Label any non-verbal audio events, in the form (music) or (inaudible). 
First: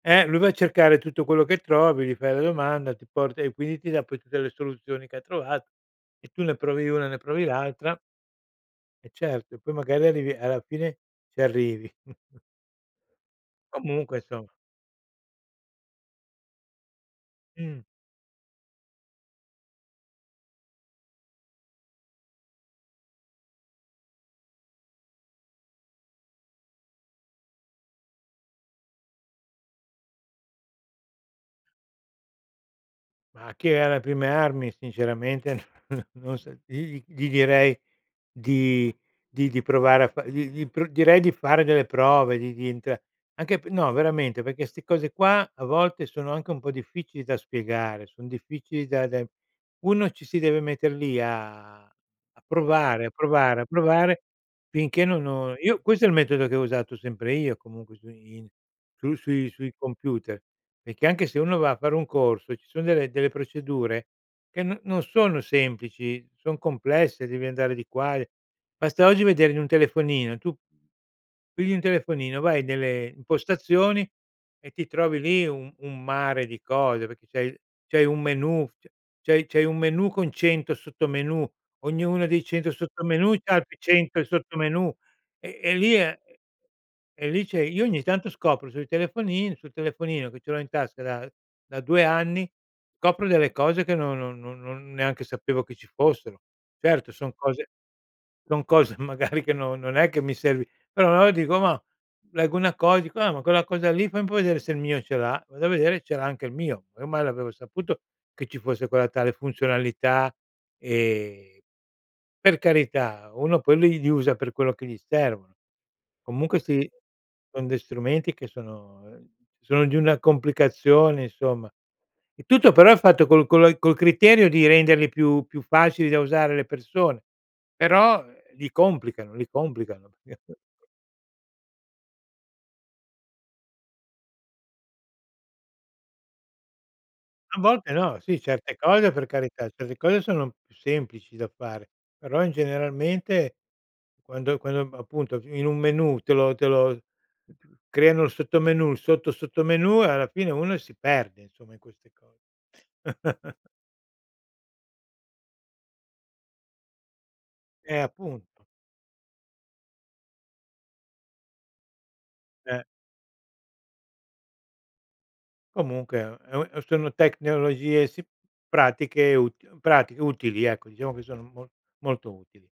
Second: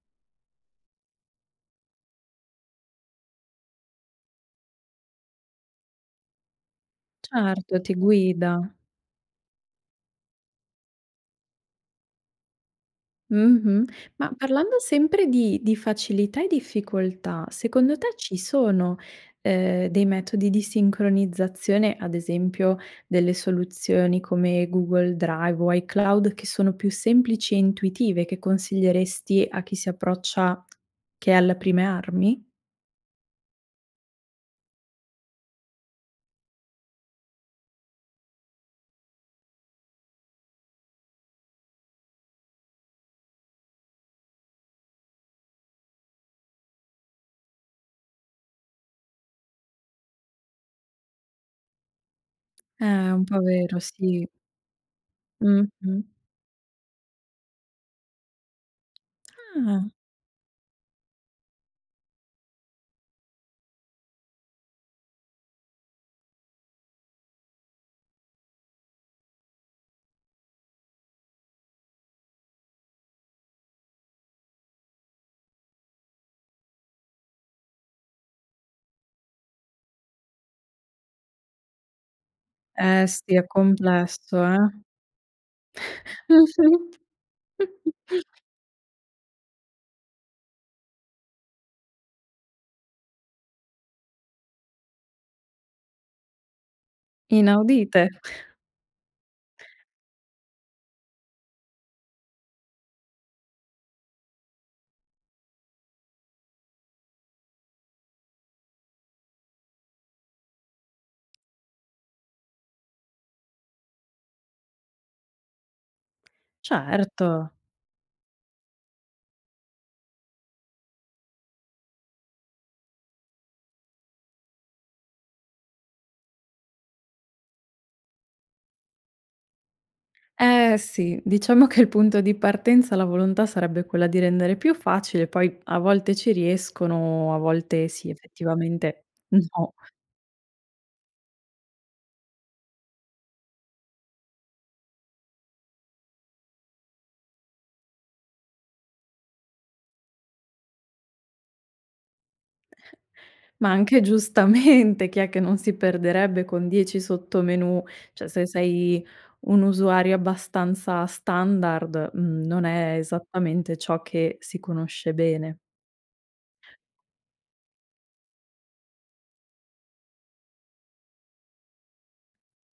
Eh, lui va a cercare tutto quello che trovi, gli fai la domanda, ti porta e quindi ti dà poi tutte le soluzioni che ha trovato e tu ne provi una e ne provi Certo, ti l'altra. guida. Eh, certo, e poi magari arrivi alla fine ci arrivi. (chuckles) Mh-mh. Comunque, Ma insomma. parlando sempre di di facilità e difficoltà, Mh. secondo te ci sono, ehm, dei metodi di sincronizzazione, ad esempio delle soluzioni come Google Drive o iCloud che sono più semplici e intuitive che consiglieresti a chi si approccia che è alla prime armi? Ma chi è alle prime armi sinceramente (chuckles) non so dirgli gli direi di di di provare a fa gli gli pr direi di fare delle prove, di di entra anche pe no, veramente, perché ste cose qua a volte sono anche un po' difficili da spiegare, son difficili da da uno ci si deve mettere lì a a Eh, provare, a è un po' provare, a vero, provare sì. finché non ho io questo Mh-mh. è il metodo che ho usato sempre io comunque su in sui sui sui Ah! computer. Perché anche se uno va a fare un corso e ci son delle delle procedure che no non sono semplici, son complesse, devi andare di qua e basta oggi vedere in un telefonino, tu pigli un telefonino vai nelle impostazioni e ti trovi lì un un mare di cose, perché c'hai il c'hai un menù, c c'hai c'hai un menù con 100 sottomenù, ognuno dei 100 Eh, sottomenù sì, è c'ha altri 100 complesso, eh. sottomenù, e e lì è e Mh-mh. e lì c'è io ogni (chuckles) tanto scopro sui telefonini sul telefonino che ce l'ho in tasca da da 2 anni, copro delle cose che non non non non neanche sapevo che ci fossero. Certo son cose Inaudite. (chuckles) son cose magari che non non è che mi servi, però allora dico: "Ma" leggo una cosa dico: "Ah, ma quella cosa lì fai un po' vedere se il mio ce l'ha." Vado a vedere e ce l'ha anche il mio. Ormai l'avevo saputo che ci fosse quella tale funzionalità, ehm, per carità, uno poi li li usa per quello che gli servono. Comunque sì, Certo. son dei strumenti che sono, ehm, sono di una complicazione, insomma. E tutto però è fatto col co la col criterio di renderli più più facili da usare alle persone, però, ehm, li complicano li complicano. Eh, (chuckles) sì. Diciamo che il punto di partenza la volontà sarebbe quella di rendere più facile. Poi a volte ci riescono, a A volte volte sì, no. Sì, certe effettivamente cose per carità, no. certe cose sono più semplici da fare. Però, in generalmente quando quando, ehm, appunto f in un menù te lo te lo creano il sottomenù, il sotto sottomenù e alla fine uno si perde, insomma, in queste cose. (chuckles) Ma anche giustamente, chi è che non si perderebbe con 10 sottomenù? Eh, Cioè, se appunto. sei un usuario abbastanza standard, mhmm, non Eh. è esattamente ciò che si conosce bene. Comunque, è un e un eh, sono tecnologie si pratiche util pratiche utili, ecco, diciamo che sono mol molto utili.